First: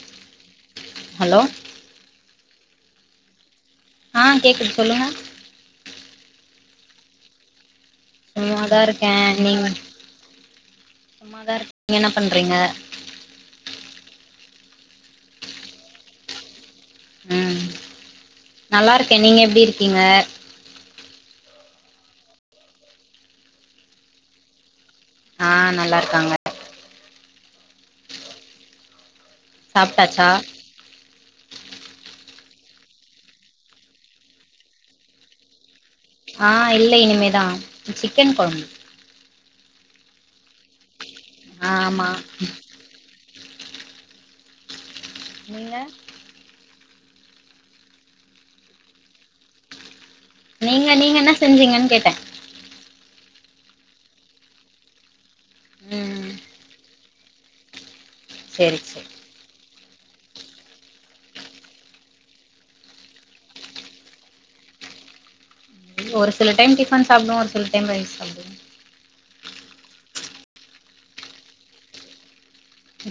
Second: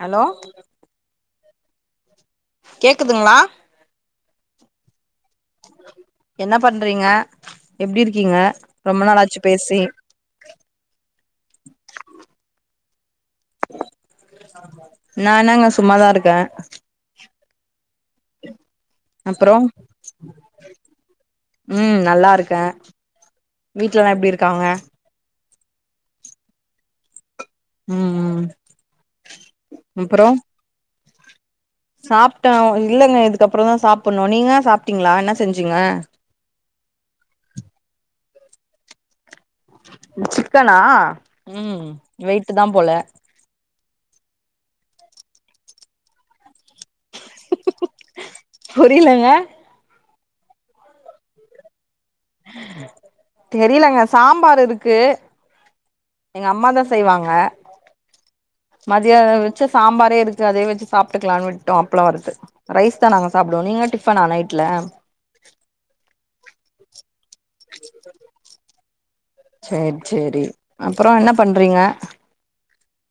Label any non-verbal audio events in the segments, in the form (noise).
hello hello கேக்குதுங்களா ஆ கேக்குது சொல்லுங்க என்ன பண்றீங்க எப்டி இருக்கீங்க சும்மாதா ரொம்ப இருக்கே நாளாச்சு நீ பேசி மட் சும்மாதா இருக்க நீங்க என்ன பண்றீங்க நானாங்க சும்மாதா இருக்கே உம் நல்லா இருக்கே நீங்க எப்டி இருக்கீங்க உம் நல்லா இருக்க வீட்லல்லா எப்டி இருக்காங்க ஆ நல்லா இருக்காங்க உம் உம் சாப்ட்டாச்சா சாப்ட்டோம் இல்லங்க இதுக்கப்புறந்தா சாப்பண்ணு நீங்க சாப்ட்டீங்களா என்ன செஞ்சிங்க ஆ இல்ல இனிமேதா சிக்கன் குழம்பு சிக்கனா ஆ உம் ஆமா வெயிட்டு தா போல நீங்க புரிலங்க நீங்க நீங்க என்ன செஞ்சீங்கன் கேட்ட தெரிலங்க சாம்பாரு இருக்கு ம் எங்க அம்மாதா செய்வாங்க அ சேரி சேரி மத்தியான வெச்சஸ் சாம்பாரே இருக்கு அதே வச்சி சாப்ட்டுக்கலான் விட்டோ அப்பளோ வருத்து ரைஸ் தா நாங்க சாப்பிடுவோ நீங்க டிஃபனா நைட்ல ஒரு சில டைம் டிபன் சாப்டுவோ ஒரு சில டைம் ரைஸ் சாப்டுவோ செரி செரி அப்புற என்ன பண்றீங்க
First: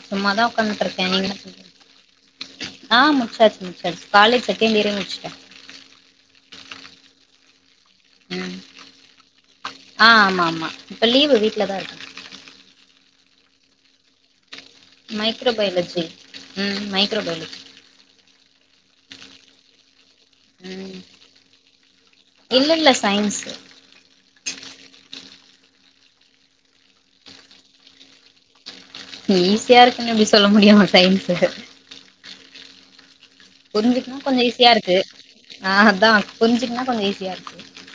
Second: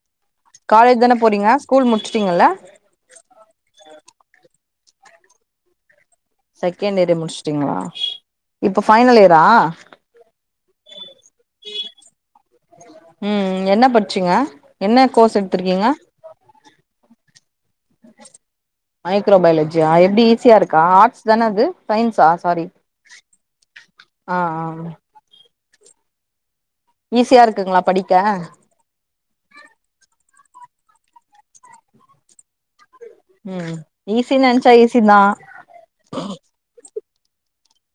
சும்மாதா காலேஜ் உக்காந்ட்டுருக்கே தான நீங்க போறீங்க ஸ்கூல் முடிச்சுட்டீங்கல்ல ஆ முச்சாச்சி முச்சாச்சி காலேஜ் செ கேண்டியரே முச்சிட்ட செகண்டியரே முடிச்சிட்டிங்களா ம் இப்ப பைனல் இயர் தா ஆ ஆமா ஆமா இப்ப லீவு வீட்லதா இருக்க உம்ம் என்ன பச்சிங்க மைக்ரோபைலஜி ம் மைக்ரோபைலஜி மைக்ரோபைலஜியா எ ஈஸியா இருக்கா ம் ஆர்ட்ஸ் தானே அது சைன்ஸா சாரி இல்ல இல்ல சயின்ஸு ஆஹ் ஆஹ் உம் ஈஸியா இருக்குங்களா படிக்க சைன்ஸ்சு ம் புரிஞ்சுக்குனா கொஞ்சம் ஈஸின்னு ஈஸியா நெனச்சா இருக்கு ஈஸி தா ஆஹ் அத்தான் புரிஞ்சுக்குனா கொஞ்சம் ஈஸி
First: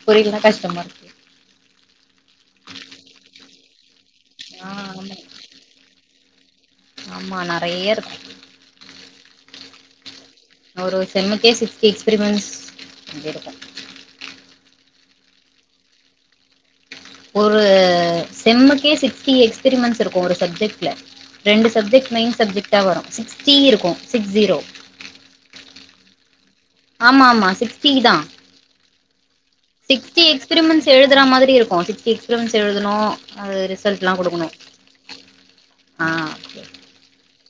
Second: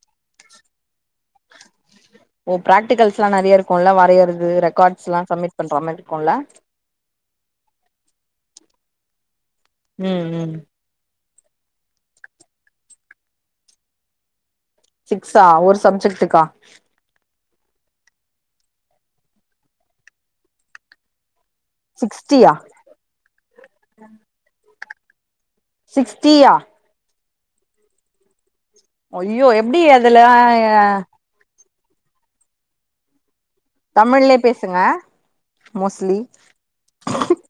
புரிலன்னா கஷ்டமா இருக்கு ஓ பிராக்டிகல்ஸ்லாம் நிறைய இருக்கும் வரைய து ஆ ரெக்கார்ட்ஸ் ஆமா எல்லாம் சமிட் பண்ற மாரி கொள்ள ஆமா நறைய இருக்கு உம் உம் செமக்கே சிக்ஸ்டி எக்ஸ்பிரிமென்ஸ் இருக்கும் சிக்ஸா ஒரு சப்ஜெட்டுக்கா ஒரு செம்முக்கே சிக்ஸ்டி எக்ஸ்பிரமென்ஸ் இருக்கும் ஒரு சப்ஜெட்ல ரெண்டு சப்ஜெட் மெயின் சிக்ஸ்டியா சப்ஜெட்டா வரும் சிக்ஸ்டி இருக்கும் சிக்ஸ் ஜீரோ சிக்ஸ்ட்டீயா ஆமா ஆமா சிக்ஸ்டி தான் அய்யோ எப்டி அதுல கும் சிக்ஸ்டி எக்ஸ்பிமென்ஸ் எழுதணும் தமிழ்லயே பேசுங்க ஆ மோஸ்ட்லி (inaudible)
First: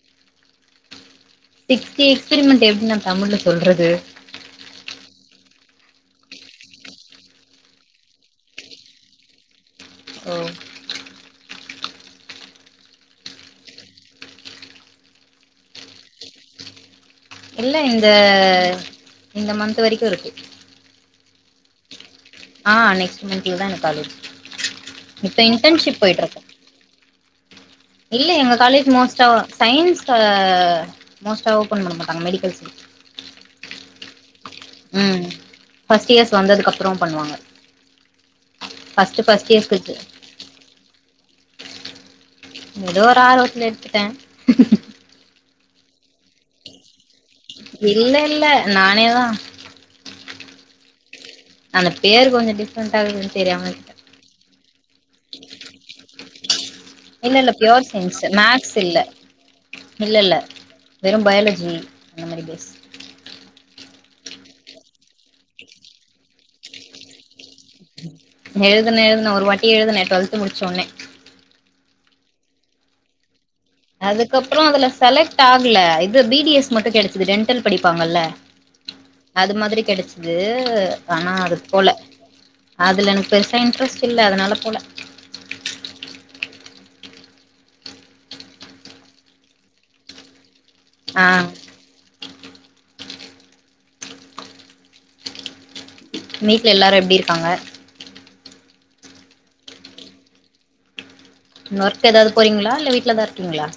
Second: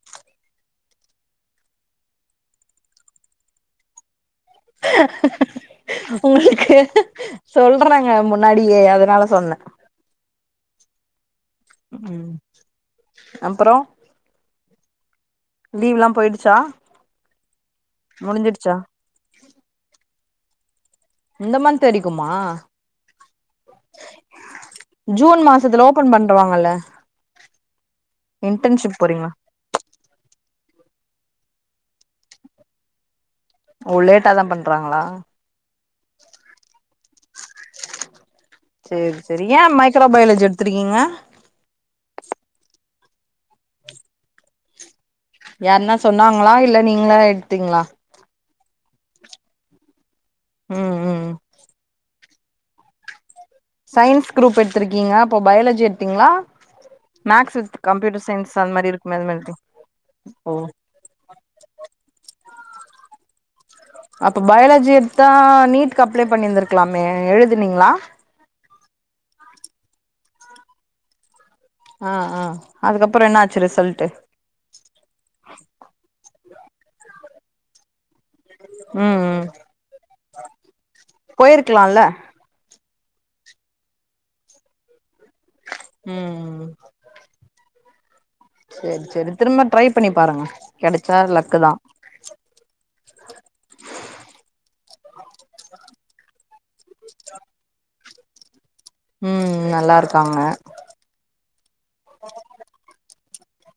சிக்டி எக்ஸ்பிரமெண்ட் எப்டி நா தமிழ்ல சொல்றது உங்களுக்கு சொல்றாங்க முன்னாடியே அதனால சொன்னேன் ஓ உம் அப்பறம் லீவ் எல்லாம் போயிடுச்சா இல்ல இந்த முடிஞ்சிடுச்சா இந்த மந்த் வரைக்கும் இருக்கு இந்த மந்த் வரைக்கும் ஆஹ் நெக்ஸ்ட் மந்த்லதா காலேஜ் ப இப்ப ஜூன் மாசத்துல இன்டர்ன்ஷிப் ஓபன் போய்ட்டு இருக்க பண்றவாங்கல்ல இல்ல எங்க காலேஜ் இன்டர்ன்ஷிப் மோஸ்டா போறீங்களா ஆ சயின்ஸ் ஆஹ் மோஸ்ட்டா ஓப்பன் பண்ண மாட்டாங்க மெடிக்கல்ஸ் உள்ளேன் டாதான் பண்றாங்களா ம் ஃபர்ஸ்ட் இயர்ஸ் வந்ததுக்கப்றோ பண்ணுவாங்க சேரி ஃபர்ஸ்ட்டு சேரி ஃபர்ஸ்ட் ஏன் இயர்ஸ்க்கு மைக்ரோபயாலஜி எடுத்துருக்கீங்க ஏதோ ஒரு ஆர்வத்துல எடுத்துட்டேன் யாருன்னா சொன்னாங்களா இல்ல நீங்களா எடுத்தீங்களா இல்ல இல்ல நானே தான் உம் உம் உம் அந்த பேர் கொஞ்சோ டிப்ரெண்டா இருக்கு சயின்ஸ் குரூப் எடுத்திருக்கீங்க அப்போ பயாலஜி எடுத்தீங்களா இல்ல இல்ல maths with pure computer science science அந்த மேக்ஸ் மாரி இல்ல இருக்குமே அது மாரி இல்ல இல்ல ஓ வெறும் பயாலஜி அந்த மாரி பேஸ் அப்ப பயாலாஜி எடுத்தா நீட்டுக்கு அப்ளை பண்ணிருந்திருக்கலாமே எழுதி னீங்களா துன எழுதுன ஒரு வாட்டி எழுதுன டுவெல்த் முடிச்ச உடனே ஆஹ் ஆஹ் அதுக்கப்றோ என்ன ஆச் அதுக்கப்றோ அதுல செலக்ட் ஆகல இது பி டி எஸ் மட்டு கெடைச்சுது டெண் ட்டல் படிப்பாங்கல்ல ம் ம் அது மாதிரி கெடைச்சது ஆனா அதுக்கு போகல போயிருக்கலால்ல அதுல எனக்கு பெருசா இன்ட்ரெஸ்ட் இல்ல அதனால போல உம் சேரி சேரி திரும்ப ட்ரை பண்ணி பாருங்க கெடைச்சா ஆ லக்குதா (unintelligible) நீ ல எல்லாரு எப்டி இருக்காங்க உம் நல்லா இருக்காங்க ஒர்க் ஏதாவது போறீங்களா இல்ல வீட்லதா இருக் கீங்ளா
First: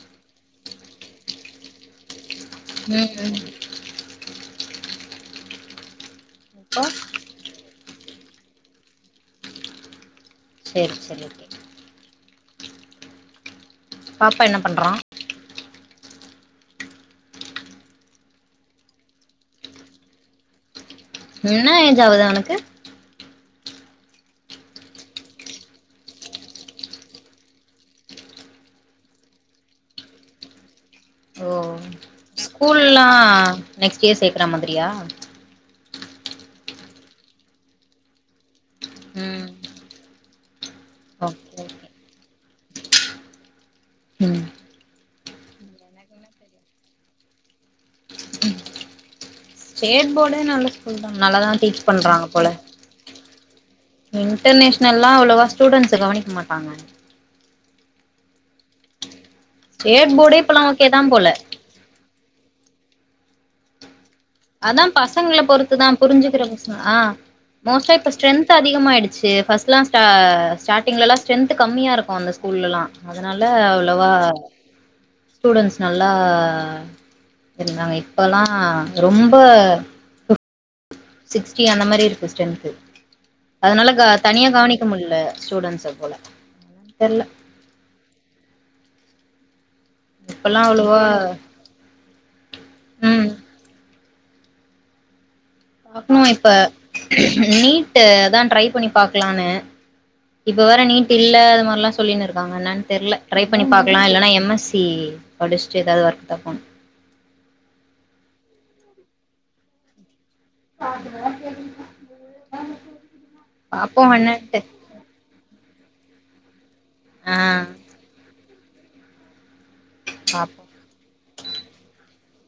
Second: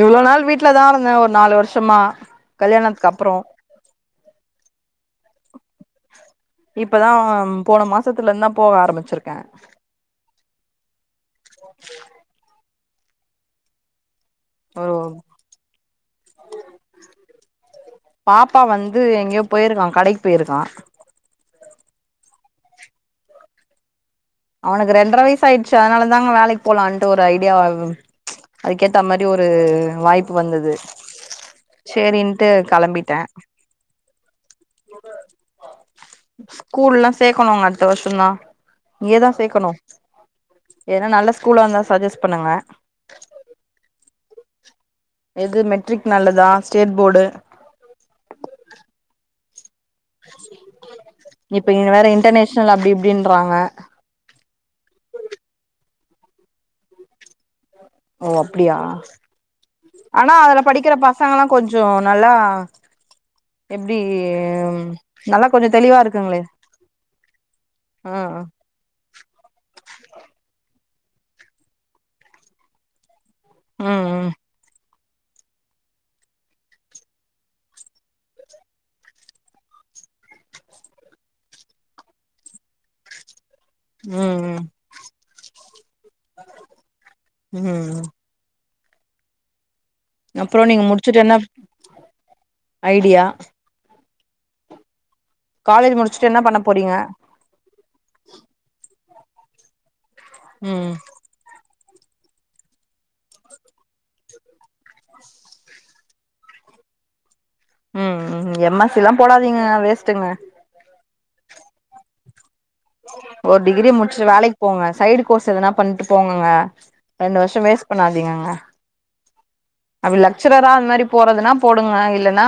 இவ்ளோ நாள் வீட்லதா இருந்தே ஒரு நாலு வருஷமா கல்யாணத்துக்கு ம் அப்றோ ம் இப்போ இப்பதா போன மாசத்துல இருந்துதா போக ஆரம்பிச்சிருக்கே செரி ஓகே பாப்பா என்ன பண்றா ஒரு பாப்பா வந்து எங்கேயோ போயிருக்கா கடைக்கி போயிருக்கா என்ன ஏஜ் ஆவுது அவனுக்கு அவனுக்கு ரெண்ட்ர வயசு ஆயிடுச்சு அதனாலதாங்க வேலைக்கு போலான்ட்டு ஒரு ஐடியா அதுக்கேத்தா மாரி ஒரு வாய்ப்பு வந்தது ஓ சேரின்ட்டு ஸ்கூல்லா கெளம்பிட்டே நெக்ஸ்ட் இயர் சேக்கறா மாதிரியா ஸ்கூல்லா சேக்கணுங்க அடுத்த வருஷந்தா இங்கயேதா ம் சேக்கணு எதுனா நல்ல ஓகே ஸ்கூலா இருந்தா ஓகே சஜஸ் பண்ணுங்க உம் எது மெட்ரிக் நல்லதா ஸ்டேட் போடு ஸ்டேட் போர்டே நல்ல ஸ்கூல் தா நல்லாதா டீச் பண்றாங்க போல றாங்க இன்டர்நேஷ்னல்லா அவ்ளவா ஸ்டூடெண்ட்ஸ கவனிக்க மாட்டாங்க ஓ அப்டியா ஸ்டேட் ஆனா போர்டே அதுல இப்பல்லா ஓகே படிக்கிற தா போல பசங்கலா‌ கொஞ்சொ நல்லா எப் அதா பசங்ள பொறுத்துதா தெளிவா இருக்குங்களே புரிஞ்சுக்கிற பசங் ஆ மோஸ்ட்டா இப்ப ம் ஸ்ட்ரென்த் அதிகமாயிடுச்சு ஃபஸ்ட்லா ஸ்டா ஸ்டாடிங்லல்லா ஸ்ட்ரென்த்து கம்மியா இருக்கு‌ அந்த ஸ்கூல்லல்லா அதுனால ம் அவ்ளவா ம் ஸ்டூடென்ஸ் நல்லா இருந்தாங்க இப்பல்லா ரொம்ப சிக்ஸ்டி அந்த மாரி இருக்கு ஸ்டென்த்து அதனால க தனியா ம் கவனிக்க முல்ல ஸ்டூடண்ட்ஸ கூல தெர்ல ம் ம் இப்பல்லா அப்றோ நீங்க அவ்ளோவா முடுச்சுட்டு என்ன ஐடியா ம் காலேஜ் பாக்கணு முடிச்சுட்டு என்ன இப்ப பண்ண போறீங்க நீட்டுதா ட்ரை பண்ணி பாக்லானு இப்ப வேற ம் நீட் இல்ல அது மாரிலா சொ சொல்லினு இருக்காங்க என்னன் தெர்ல ட்ரை பண்ணி பாக்கலா இல்லனா எம் எஸ் சி படிச்ட்டு எதாவ்து ஒர்க தா போனு உம் எம் எஸ் சி லா போடாதீங்க வேஸ்ட்டுங்க (inaudible) ஒரு டிகிரி பாப்போ முடுச்ட்டு வேலைக் என்னன்ட்டு போங்க சைடு கோர்ஸ் எதுனா பண்ட்டு போங்கங்க ஆ ரெண்டு வருஷம் வேஸ்ட் பண்ணாதீங்கங்க அப்ப பாப்போ லெக்சரரா அந் மாரி போறதுனா போடுங்க இல்லன் னா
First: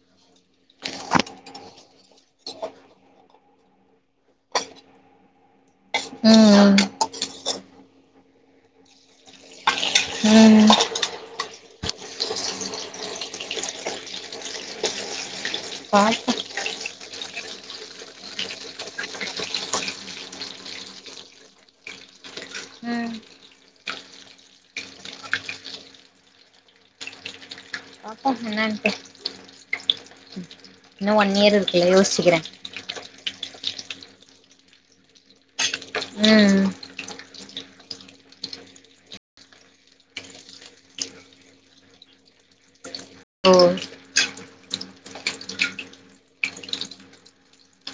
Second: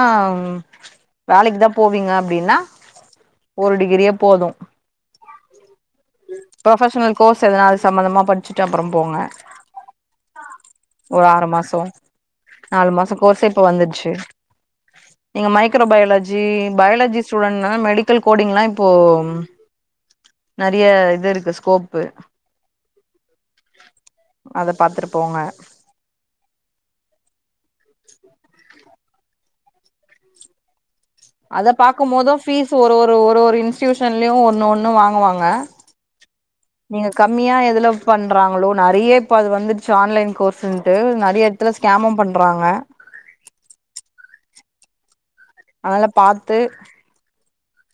வேலைக் தா போவீங்க அப்டின்னா ஒரு டிகிரியே போதும் ம் ப்ரொஃபஷ்னல் கோர்ஸ் எதனால் சம்மந்தமா பட் ச்சுட்டு அப்புறம் போங்க ம் ஒரு ஆறு மாசொ நாலு மாச கோர்ஸே இப்ப வந்துச்சு நீங்க மைக்ரோ பாப்போ பயாலஜி பயாலஜி ஸ்டூடெண்ட்னா மெடிக்கல் கோடிங்லா இப்போ நெறைய இது இருக்கு ஸ்கோப்பு உம் அத பாத்துட்டு போங்க பாப்போ என்னட்டு அத பாக்கும் யோசிக்கிறே போதும் பீஸு ஒரு ஒரு ஒரு இன்ஸ்டியூஷன்லயு ஒன்னு ஒன்னு வாங்குவாங்க அ உம் ம்மியா எதுல பண்றாங்களோ நறைய இப்ப அது வந்துச்சி ஆன்லைன் கோர்ஸ்ன்ட்டு நறைய எடத்துல ஸ்கேமு பண்றாங்க ஓ அதெல்ல பாத்து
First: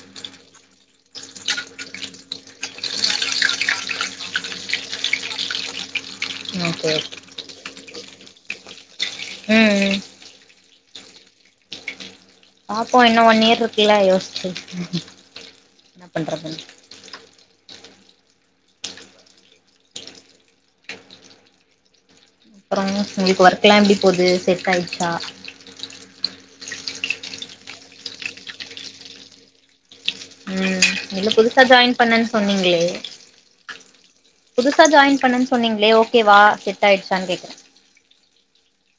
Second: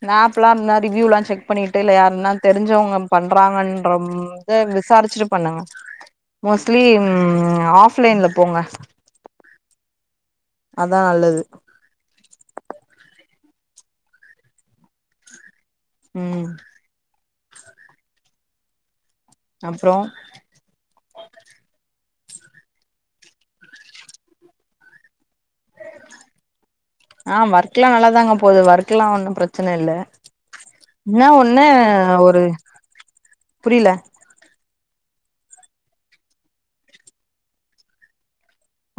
மேப்லா இந்மாரி வியூ லா செக் பண்ணிட்டு இல்ல யாருனா தெரிஞ்சவ பண்றாங்கன்ற து விசாரிச்சிட்டு பண்ணுங்க மோஸ்லி ஓகே ம் ஆஃப் லைன்ல போங்க ம் ம் அதா நல்லது பாப்போ இன்னு ஒன் இயர் இருக்குல்ல யோஸ்ச்சி என்ன ம் பண்றதுனு அப்புறோ அப்புற உங்ளுக்கு ஒர்க் எல்லா எப்டி போது செட் ஆயிடுச்சா ஆ ஒர்க் எல்லா நல்லாதாங்க போது ஒர்க் எல்லா ஒன்னும் பிரச்சன இல்ல என்ன இல்ல புதுசா ஒன்னு ஜாயின் பண்ணன் ஒரு சொன்னீங்களே புரில புதுசா ஜாயின் பண்ணன் சொன்னீங்களே ஓகேவா செட் ஆயிடுச்சான் கேக்குற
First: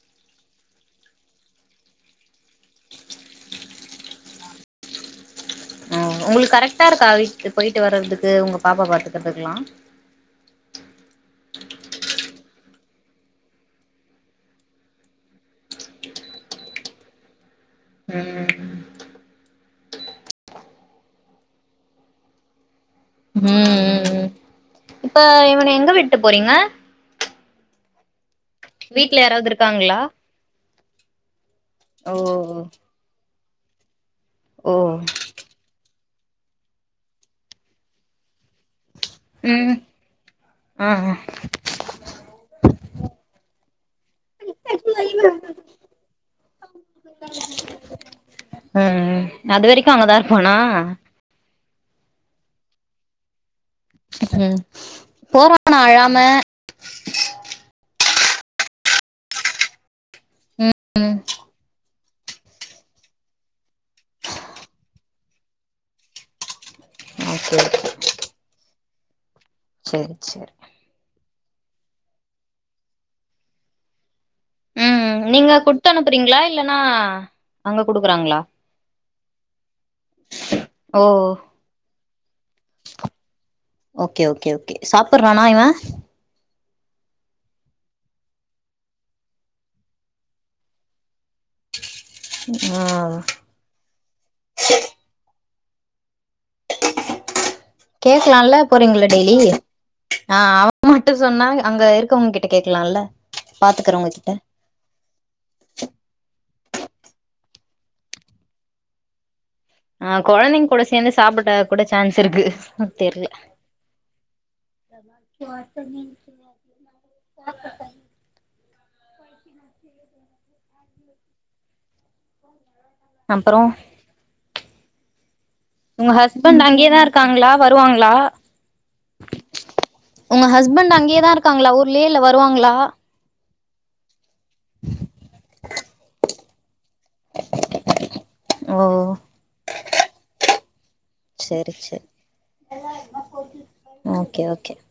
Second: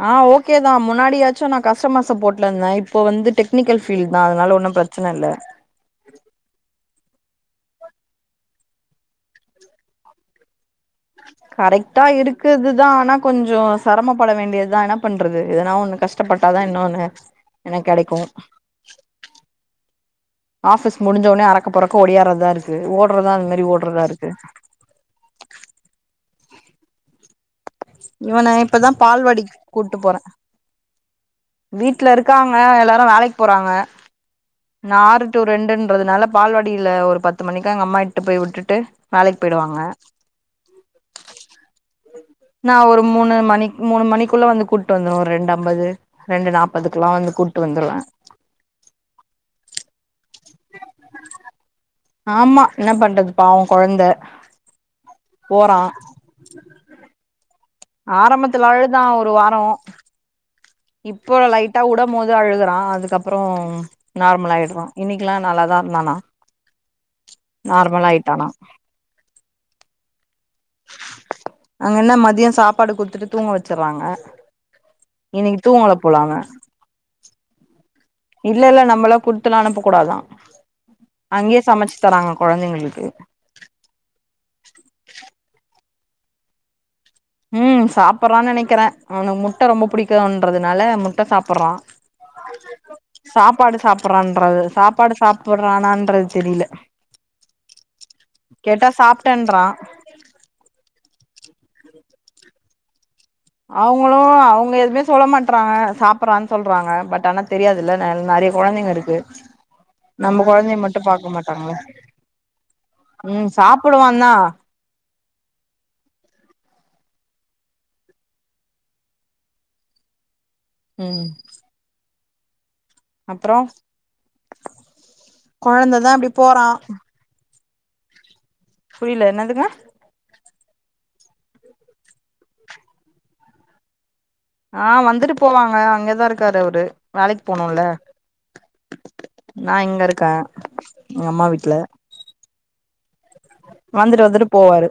ஆ ஓகே தா முன்னாடியாச்சு நா கஸ்டமர்ஸ போட்ல இருந்தே இப்போ வந்து டெக்னிக்கல் ஃபீல் தா அதனால ஒன்னும் பிரச்சன இல்ல உங்களுக் கரெக்ட்டா இருக்கா போயிட்டு வர்றதுக்கு உங்க பாப்பா பாத்துக்கறதுக்கெலா கரெக்ட்டா இருக்குதுதா ஆனா கொஞ்ச சிரமப்பட வேண்டியதுதா என்ன பண்றது எதனா ஒண்ணு கஷ்டப்பட்டாதா இன்னொன்னு என்ன கெடைக்கு ம் ஆபிஸ் முடிஞ்ச உனே அறக்க பறக்க ஓடியாறதா இருக்கு ஓட்றதா ம் அந்த மாரி ம் ஓட்றதா ம் இருக்கு இப்ப இவன எங்க விட்டு போறீங்க (inaudible) இவன இப்பதா வீட்ல யாராவது பால்வாடிக் கூப்ட்டு இருக்காங்களா போற வீட்ல இருக்காங்க ஓ எல்லாரு வேலைக் போறாங்க ஓ நா ஆறு டு ரெண்டுன்றதுனால பால்வாடில ஒரு பத்து மணிக்கா எங்க அம்மா இட்டு போய் வுட்டுட்டு உம் ஆ அ நா ஒரு மூணு மணி மூணு மணிக்குள்ள வந்து கூப்ட்டு வந்துர ரெண்டு அம்பது ரெண்டு நாப்பதுக்குலா வந்து கூட்டு வந்துருவ ம் அது வரைக்கு அங்கதா இருப்பானா ஆம்மா இன்ன பண்றது பாவ ம் போறனா அழாம ஆரம்பத்துல அழுதா ஒரு வாரோ ம் இப்போ லைட்டா உட ம்போது அழுகுறா அதுக்கப்புறோ நார்மல் ஆயிட்ற இன்னிக் கிலா நல்லாதா இருந்தானா ஓகே ஓகே நார்மல் ஆயிட்டான சேரி சேரி அங்க என்ன மதியம் சாப்பாடு குடுத்துட்டு தூங்க வச்சிறாங்க உம் நீங்க குடுத்து அனுப்புறீங்களா இல்லன்னா அங்க குடுக்குறாங்களா இல்ல இல்ல நம்மளாம் குடுத்துலாம் அனுப்ப கூடாதான் ஓ அங்கேயே சமைச்சு தராங்க குழந்தைங்களுக்கு ஓகே ஓகே ஓகே சாப்புட்றானா இவ உம் சாப்படுறான்னு நினைக்கிறேன் அவனக்கு முட்டை ரொம்ப பிடிக்கும்ன்றதுனால மு சாப்பிடுறன் ஆ சாப்பாடு சாப்பற சாப்பாடு சா போடுறானன்றது தெரியல கேக்கலாம்ல போறீங்களா டெய்லி சாப்ட்டேன்றா ஆஹ் அவன் மட்டும் சொன்னா அங்க இருக்கவங்க கிட்ட கேக்கலாம்ல அவங்களும் அவங்க எதுவுமே சொல்ல மாட்டறாங்க சாப்பறான்னு சொல்றாங்க பட் ஆன தெரியாதுல்ல நிறைய குழந்தைங்க இருக்கு ஆஹ் நம்ம குழந்தைங்க கொழந்தைய கூட மட்டு சேர்ந்து பாக்க சாப்பிட மாட்டாங்கள கூட சான்ஸ் இருக்கு தெரில ம் சாப்புடுவாந்தா ச (inaudible) உம் அப்பறோ அப்பறம் உங்க ஹஸ்பண்ட் போறா அங்கேயேதான் இருக்காங்களா வருவாங்களா புரில என்னதுங்க உங்க ஹஸ்பண்ட் அங்கயே தா இருக்காங்களா ஊர்லேயல வருவாங்களா ஆஹ் வந்துட்டு போவாங்க அங்கதான் இருக்காரு அவரு வேலைக்கு போனும்ல ஓ நான் இங்க இருக்கேன் எங்க அம்மா செரி வீட்ல செரி வந்துட்டு ஓகே வந்துட்டு ஓகே போவாரு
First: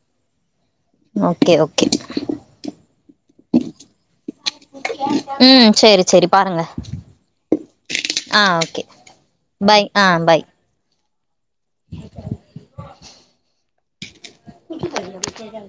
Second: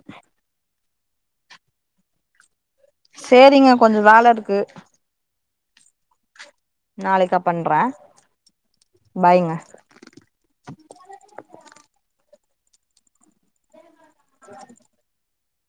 ஓகே ஓகே சேரிங்க கொஞ்ச வேலை இருக்கு உம் சேரி சேரி பாருங்க நாளைக்கா பண்றே ஆஹ் ஓகே பாய்ங்க பாய் ஆஹ் பாய் குட்டு சொல (inaudible)